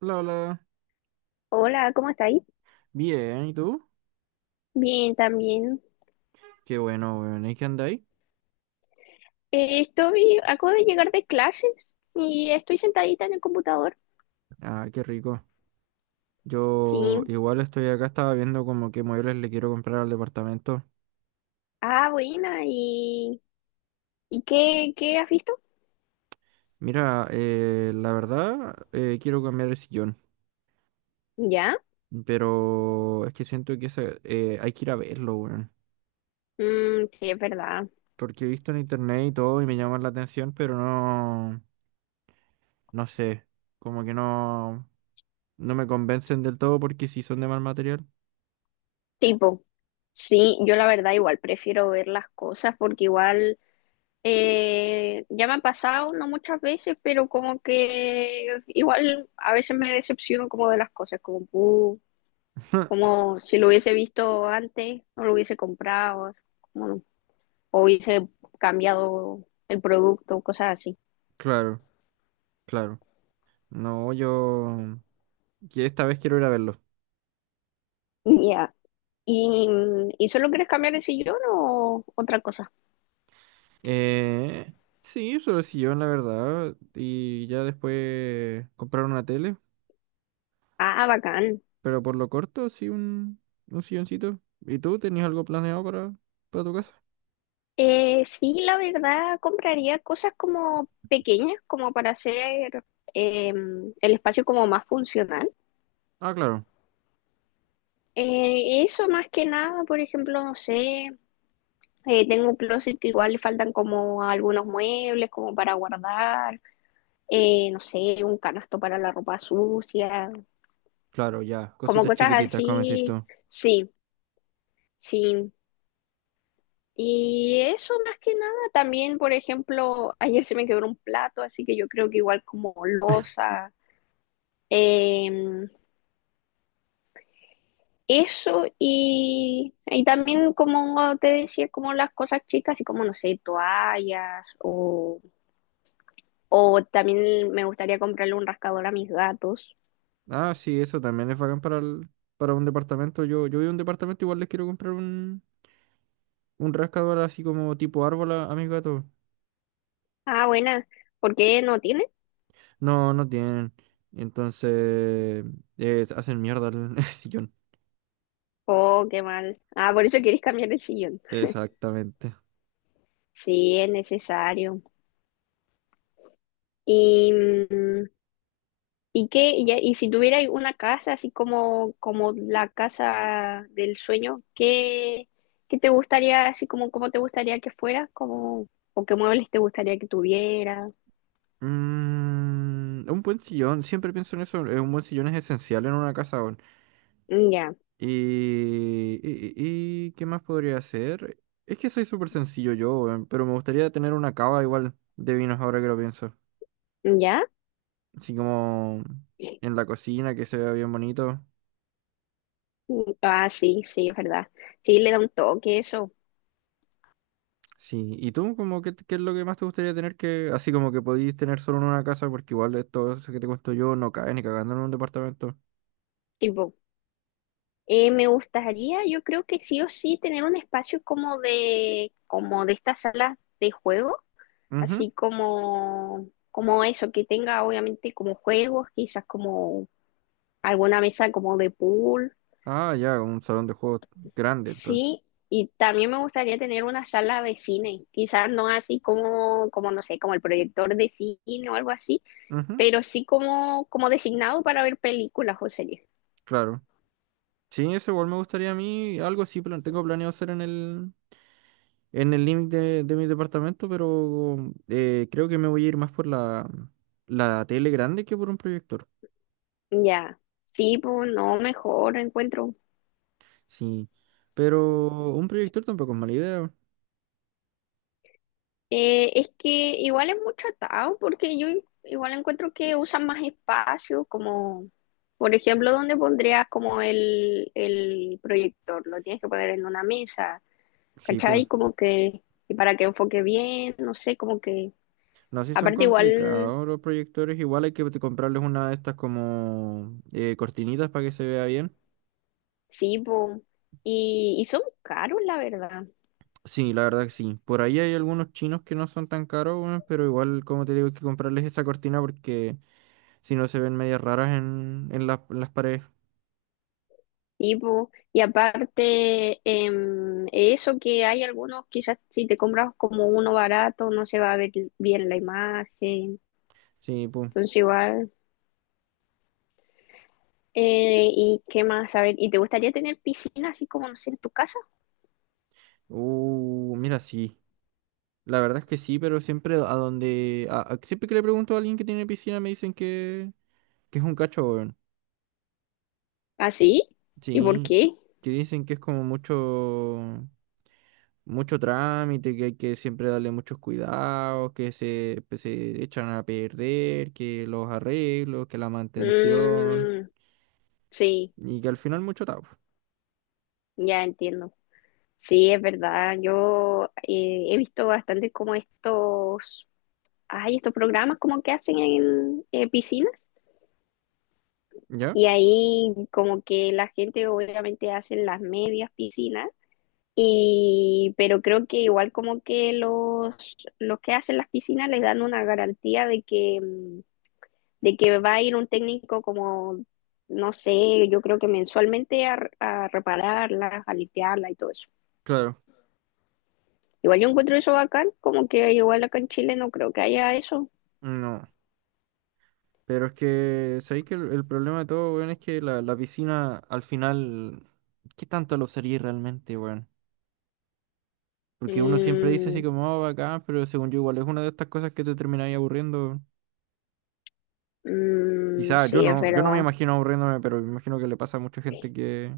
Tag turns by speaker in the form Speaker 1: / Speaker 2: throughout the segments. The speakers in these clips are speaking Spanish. Speaker 1: Hola, hola.
Speaker 2: Hola, ¿cómo estáis?
Speaker 1: Bien, ¿y tú?
Speaker 2: Bien, también.
Speaker 1: Qué bueno, weón. ¿Y qué andáis?
Speaker 2: Acabo de llegar de clases y estoy sentadita en el computador.
Speaker 1: Ah, qué rico. Yo
Speaker 2: Sí.
Speaker 1: igual estoy acá, estaba viendo como qué muebles le quiero comprar al departamento.
Speaker 2: Ah, buena. ¿Y qué has visto?
Speaker 1: Mira, la verdad, quiero cambiar el sillón.
Speaker 2: ¿Ya?
Speaker 1: Pero es que siento que ese, hay que ir a verlo, weón.
Speaker 2: Mm, sí, es verdad.
Speaker 1: Porque he visto en internet y todo y me llama la atención, pero no, no sé. Como que no, no me convencen del todo porque si son de mal material.
Speaker 2: Tipo, sí, yo la verdad igual prefiero ver las cosas porque igual ya me ha pasado, no muchas veces, pero como que igual a veces me decepciono como de las cosas, como, como si lo hubiese visto antes, no lo hubiese comprado. Como o hubiese cambiado el producto, cosas así.
Speaker 1: Claro, claro. No, yo. Que esta vez quiero ir a verlo.
Speaker 2: Ya. ¿Y, ¿Y solo quieres cambiar el sillón o otra cosa?
Speaker 1: Eh, sí, solo sillón, la verdad. Y ya después comprar una tele.
Speaker 2: Ah, bacán.
Speaker 1: Pero por lo corto, sí, un silloncito. ¿Y tú tenías algo planeado para tu casa?
Speaker 2: Sí, la verdad, compraría cosas como pequeñas, como para hacer eh, el espacio como más funcional.
Speaker 1: Ah, claro,
Speaker 2: Eso más que nada, por ejemplo, no sé, tengo un closet que igual le faltan como algunos muebles como para guardar, no sé, un canasto para la ropa sucia,
Speaker 1: claro, ya.
Speaker 2: como
Speaker 1: Cositas
Speaker 2: cosas
Speaker 1: chiquititas, como decís
Speaker 2: así,
Speaker 1: tú.
Speaker 2: sí, sí. Y eso más que nada, también, por ejemplo, ayer se me quebró un plato, así que yo creo que igual como losa, em, eso y también como te decía, como las cosas chicas, y como, no sé, toallas o también me gustaría comprarle un rascador a mis gatos.
Speaker 1: Ah, sí, eso también es bacán para, para un departamento. Yo vi un departamento, igual les quiero comprar un rascador así como tipo árbol a mis gatos.
Speaker 2: Ah, buena, ¿por qué no tiene?
Speaker 1: No, no tienen. Entonces, hacen mierda el sillón.
Speaker 2: Oh, qué mal. Ah, por eso quieres cambiar el sillón.
Speaker 1: Exactamente.
Speaker 2: Sí, es necesario. Y, mm, y si tuvierais una casa, así como, como la casa del sueño, ¿qué te gustaría, así como cómo te gustaría que fuera? Como, ¿o qué muebles te gustaría que tuviera?
Speaker 1: Mm, un buen sillón, siempre pienso en eso. Un buen sillón es esencial en una casa. Weón.
Speaker 2: Mm. Ya.
Speaker 1: ¿Qué más podría hacer? Es que soy súper sencillo yo, weón, pero me gustaría tener una cava igual de vinos ahora que lo pienso.
Speaker 2: Mm, ya.
Speaker 1: Así como en la cocina, que se vea bien bonito.
Speaker 2: Mm. Ah, sí, sí, es verdad. Sí, le da un toque eso.
Speaker 1: Sí, ¿y tú como qué, qué es lo que más te gustaría tener que, así como que podís tener solo en una casa, porque igual esto eso que te cuento yo no cae ni cagando en un departamento?
Speaker 2: Tipo, me gustaría, yo creo que sí o sí, tener un espacio como de esta sala de juego,
Speaker 1: Ujú.
Speaker 2: así como, como eso, que tenga obviamente como juegos, quizás como alguna mesa como de pool,
Speaker 1: Ah, ya, un salón de juegos grande, entonces.
Speaker 2: sí, y también me gustaría tener una sala de cine, quizás no así como, como no sé, como el proyector de cine o algo así,
Speaker 1: Ujú,
Speaker 2: pero sí como, como designado para ver películas o series.
Speaker 1: claro. Sí, eso igual me gustaría a mí. Algo sí tengo planeado hacer en el límite de mi departamento, pero creo que me voy a ir más por la, la tele grande que por un proyector.
Speaker 2: Ya, sí, pues no, mejor encuentro.
Speaker 1: Sí. Pero un proyector tampoco es mala idea.
Speaker 2: Es que igual es mucho atado, porque yo igual encuentro que usan más espacio, como, por ejemplo, ¿dónde pondrías como el proyector? Lo tienes que poner en una mesa,
Speaker 1: Sí, pues.
Speaker 2: ¿cachai? Como que, y para que enfoque bien, no sé, como que,
Speaker 1: No, sí son
Speaker 2: aparte igual,
Speaker 1: complicados los proyectores. Igual hay que comprarles una de estas como cortinitas para que se vea bien.
Speaker 2: sí, po, y son caros, la verdad,
Speaker 1: Sí, la verdad que sí. Por ahí hay algunos chinos que no son tan caros, weón, pero igual, como te digo, hay que comprarles esa cortina porque si no se ven medias raras en en las paredes.
Speaker 2: sí, po, y aparte, eso que hay algunos, quizás si te compras como uno barato, no se va a ver bien la imagen,
Speaker 1: Sí, pum.
Speaker 2: entonces igual, y qué más, a ver, ¿y te gustaría tener piscina así como, no sé, en tu casa?
Speaker 1: Mira, sí. La verdad es que sí, pero siempre a donde. Siempre que le pregunto a alguien que tiene piscina me dicen que es un cacho, weón.
Speaker 2: ¿Así? ¿Y por
Speaker 1: Sí.
Speaker 2: qué?
Speaker 1: Que dicen que es como mucho. Mucho trámite, que hay que siempre darle muchos cuidados, que se, pues, se echan a perder, que los arreglos, que la mantención.
Speaker 2: Mm, sí,
Speaker 1: Y que al final mucho tabo.
Speaker 2: ya entiendo. Sí, es verdad. Yo he visto bastante como estos, hay estos programas como que hacen en piscinas
Speaker 1: ¿Ya?
Speaker 2: y ahí como que la gente obviamente hace las medias piscinas y pero creo que igual como que los que hacen las piscinas les dan una garantía de que mm, de que va a ir un técnico como no sé, yo creo que mensualmente a repararlas, a limpiarlas y todo eso.
Speaker 1: Claro.
Speaker 2: Igual yo encuentro eso bacán, como que igual acá en Chile no creo que haya eso.
Speaker 1: No. Pero es que, ¿sabéis que el problema de todo, weón, es que la piscina al final, ¿qué tanto lo usaría realmente, weón? Porque uno siempre dice así
Speaker 2: Mm.
Speaker 1: como, oh, bacán, pero según yo igual es una de estas cosas que te termináis aburriendo.
Speaker 2: Mm,
Speaker 1: Quizás yo
Speaker 2: sí, es
Speaker 1: no, yo no me
Speaker 2: verdad.
Speaker 1: imagino aburriéndome, pero me imagino que le pasa a mucha gente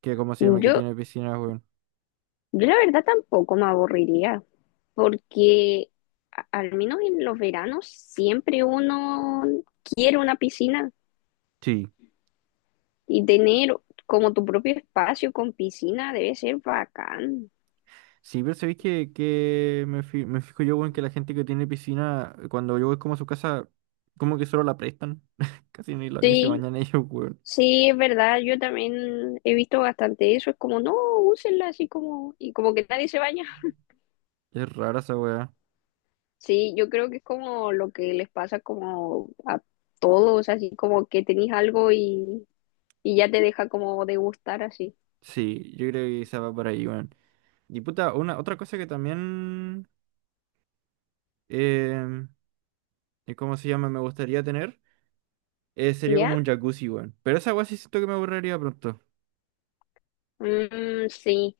Speaker 1: que ¿cómo se llama? Que
Speaker 2: Yo,
Speaker 1: tiene piscinas, weón.
Speaker 2: yo la verdad tampoco me aburriría, porque a- al menos en los veranos siempre uno quiere una piscina
Speaker 1: Sí.
Speaker 2: y tener como tu propio espacio con piscina debe ser bacán.
Speaker 1: Sí, pero ¿sabéis que me fijo yo, weón, que la gente que tiene piscina, cuando yo voy como a su casa, como que solo la prestan. Casi ni, ni se
Speaker 2: Sí,
Speaker 1: bañan ellos, weón.
Speaker 2: sí, es verdad, yo también he visto bastante eso, es como, no, úsenla así como, y como que nadie se baña.
Speaker 1: Es rara esa weá.
Speaker 2: Sí, yo creo que es como lo que les pasa como a todos, así como que tenéis algo y ya te deja como de gustar así.
Speaker 1: Sí, yo creo que quizá va por ahí, weón. Y puta, una, otra cosa que también, em, ¿cómo se llama? Me gustaría tener, sería
Speaker 2: ¿Ya?
Speaker 1: como un jacuzzi, weón. Pero esa weá sí siento que me aburriría pronto.
Speaker 2: Mm, sí.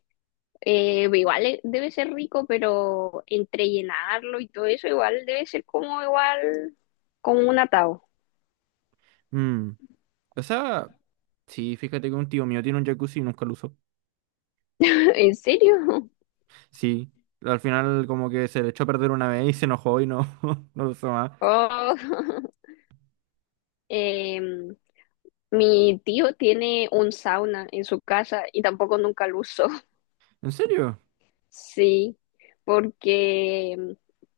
Speaker 2: Igual debe ser rico, pero entre llenarlo y todo eso, igual debe ser como igual, como un atado.
Speaker 1: Mm, O sea, sí, fíjate que un tío mío tiene un jacuzzi y nunca lo usó.
Speaker 2: ¿En serio?
Speaker 1: Sí, al final como que se le echó a perder una vez y se enojó y no, no lo usó más.
Speaker 2: Oh. Em, Mi tío tiene un sauna en su casa y tampoco nunca lo usó.
Speaker 1: ¿En serio?
Speaker 2: Sí, porque,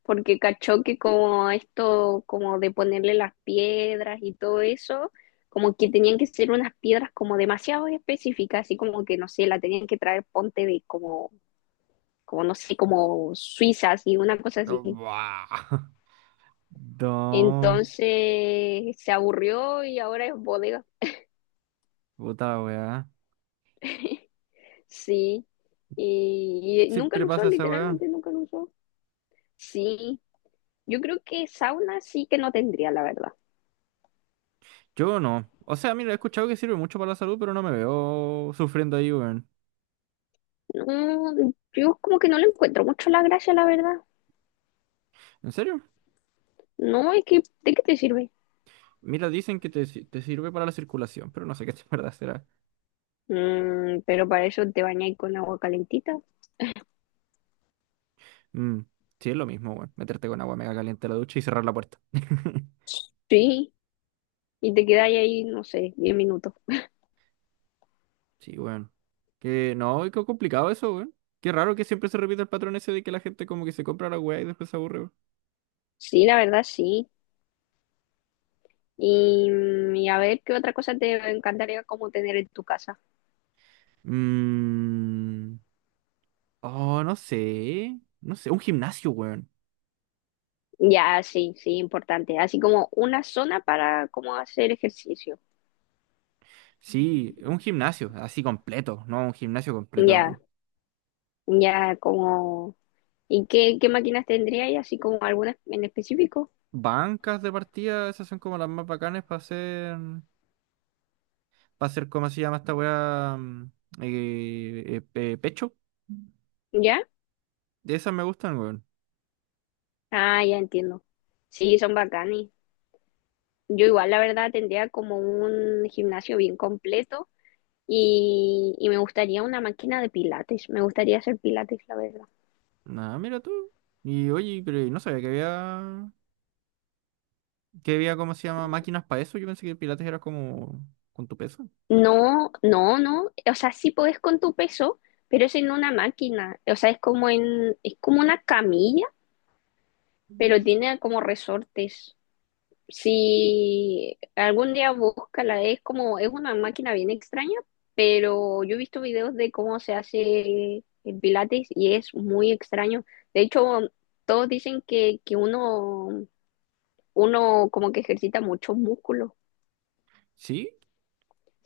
Speaker 2: porque cachó que como esto, como de ponerle las piedras y todo eso, como que tenían que ser unas piedras como demasiado específicas, así como que, no sé, la tenían que traer ponte de como, como no sé, como suizas y una cosa así.
Speaker 1: No, buah. No,
Speaker 2: Entonces se aburrió y ahora es bodega.
Speaker 1: puta weá.
Speaker 2: Sí, y nunca
Speaker 1: Siempre
Speaker 2: lo usó,
Speaker 1: pasa esa weá.
Speaker 2: literalmente nunca lo usó. Sí, yo creo que sauna sí que no tendría, la verdad.
Speaker 1: Yo no. O sea, mira, he escuchado que sirve mucho para la salud, pero no me veo sufriendo ahí, weón.
Speaker 2: No, yo como que no le encuentro mucho la gracia, la verdad.
Speaker 1: ¿En serio?
Speaker 2: No, es que, ¿de qué te sirve?
Speaker 1: Mira, dicen que te, te sirve para la circulación, pero no sé qué es verdad será.
Speaker 2: Mm, pero para eso te bañáis con agua calentita.
Speaker 1: Mm, sí, es lo mismo, weón. Meterte con agua mega caliente a la ducha y cerrar la puerta.
Speaker 2: Sí, y te quedáis ahí, no sé, 10 minutos.
Speaker 1: Sí, weón. Que no, qué complicado eso, weón. Qué raro que siempre se repite el patrón ese de que la gente como que se compra la weá y después se aburre, weón.
Speaker 2: Sí, la verdad, sí. Y a ver, ¿qué otra cosa te encantaría como tener en tu casa?
Speaker 1: Mm, oh, no sé. No sé, un gimnasio, weón.
Speaker 2: Ya, sí, sí, importante. Así como una zona para como hacer ejercicio.
Speaker 1: Sí, un gimnasio, así completo, no, un gimnasio completo,
Speaker 2: Ya,
Speaker 1: weón.
Speaker 2: ya, como... ¿Y qué máquinas tendríais? Así como alguna en específico.
Speaker 1: Bancas de partida, esas son como las más bacanas para hacer, ¿cómo se llama esta weá? Mm, pecho.
Speaker 2: ¿Ya?
Speaker 1: De esas me gustan, weón.
Speaker 2: Ah, ya entiendo. Sí, son bacanes. Yo igual, la verdad, tendría como un gimnasio bien completo y me gustaría una máquina de pilates. Me gustaría hacer pilates, la verdad.
Speaker 1: Nada, mira tú. Y oye, pero no sabía que había, ¿cómo se llama? Máquinas para eso. Yo pensé que Pilates era como con tu peso.
Speaker 2: No, no, no. O sea, sí podés con tu peso, pero es en una máquina. O sea, es como una camilla, pero tiene como resortes. Si algún día búscala, es como, es una máquina bien extraña, pero yo he visto videos de cómo se hace el pilates y es muy extraño. De hecho, todos dicen que, que uno como que ejercita muchos músculos.
Speaker 1: ¿Sí?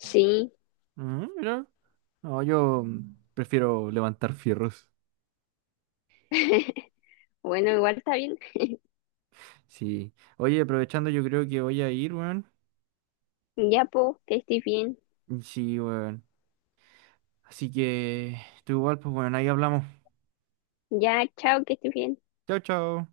Speaker 2: Sí,
Speaker 1: Mm, mira. No, yo prefiero levantar fierros.
Speaker 2: bueno, igual está bien.
Speaker 1: Sí. Oye, aprovechando, yo creo que voy a ir, weón.
Speaker 2: Ya, po, que estés bien.
Speaker 1: Sí, weón. Así que, tú igual, pues, bueno, ahí hablamos.
Speaker 2: Ya, chao, que estés bien.
Speaker 1: Chao, chao.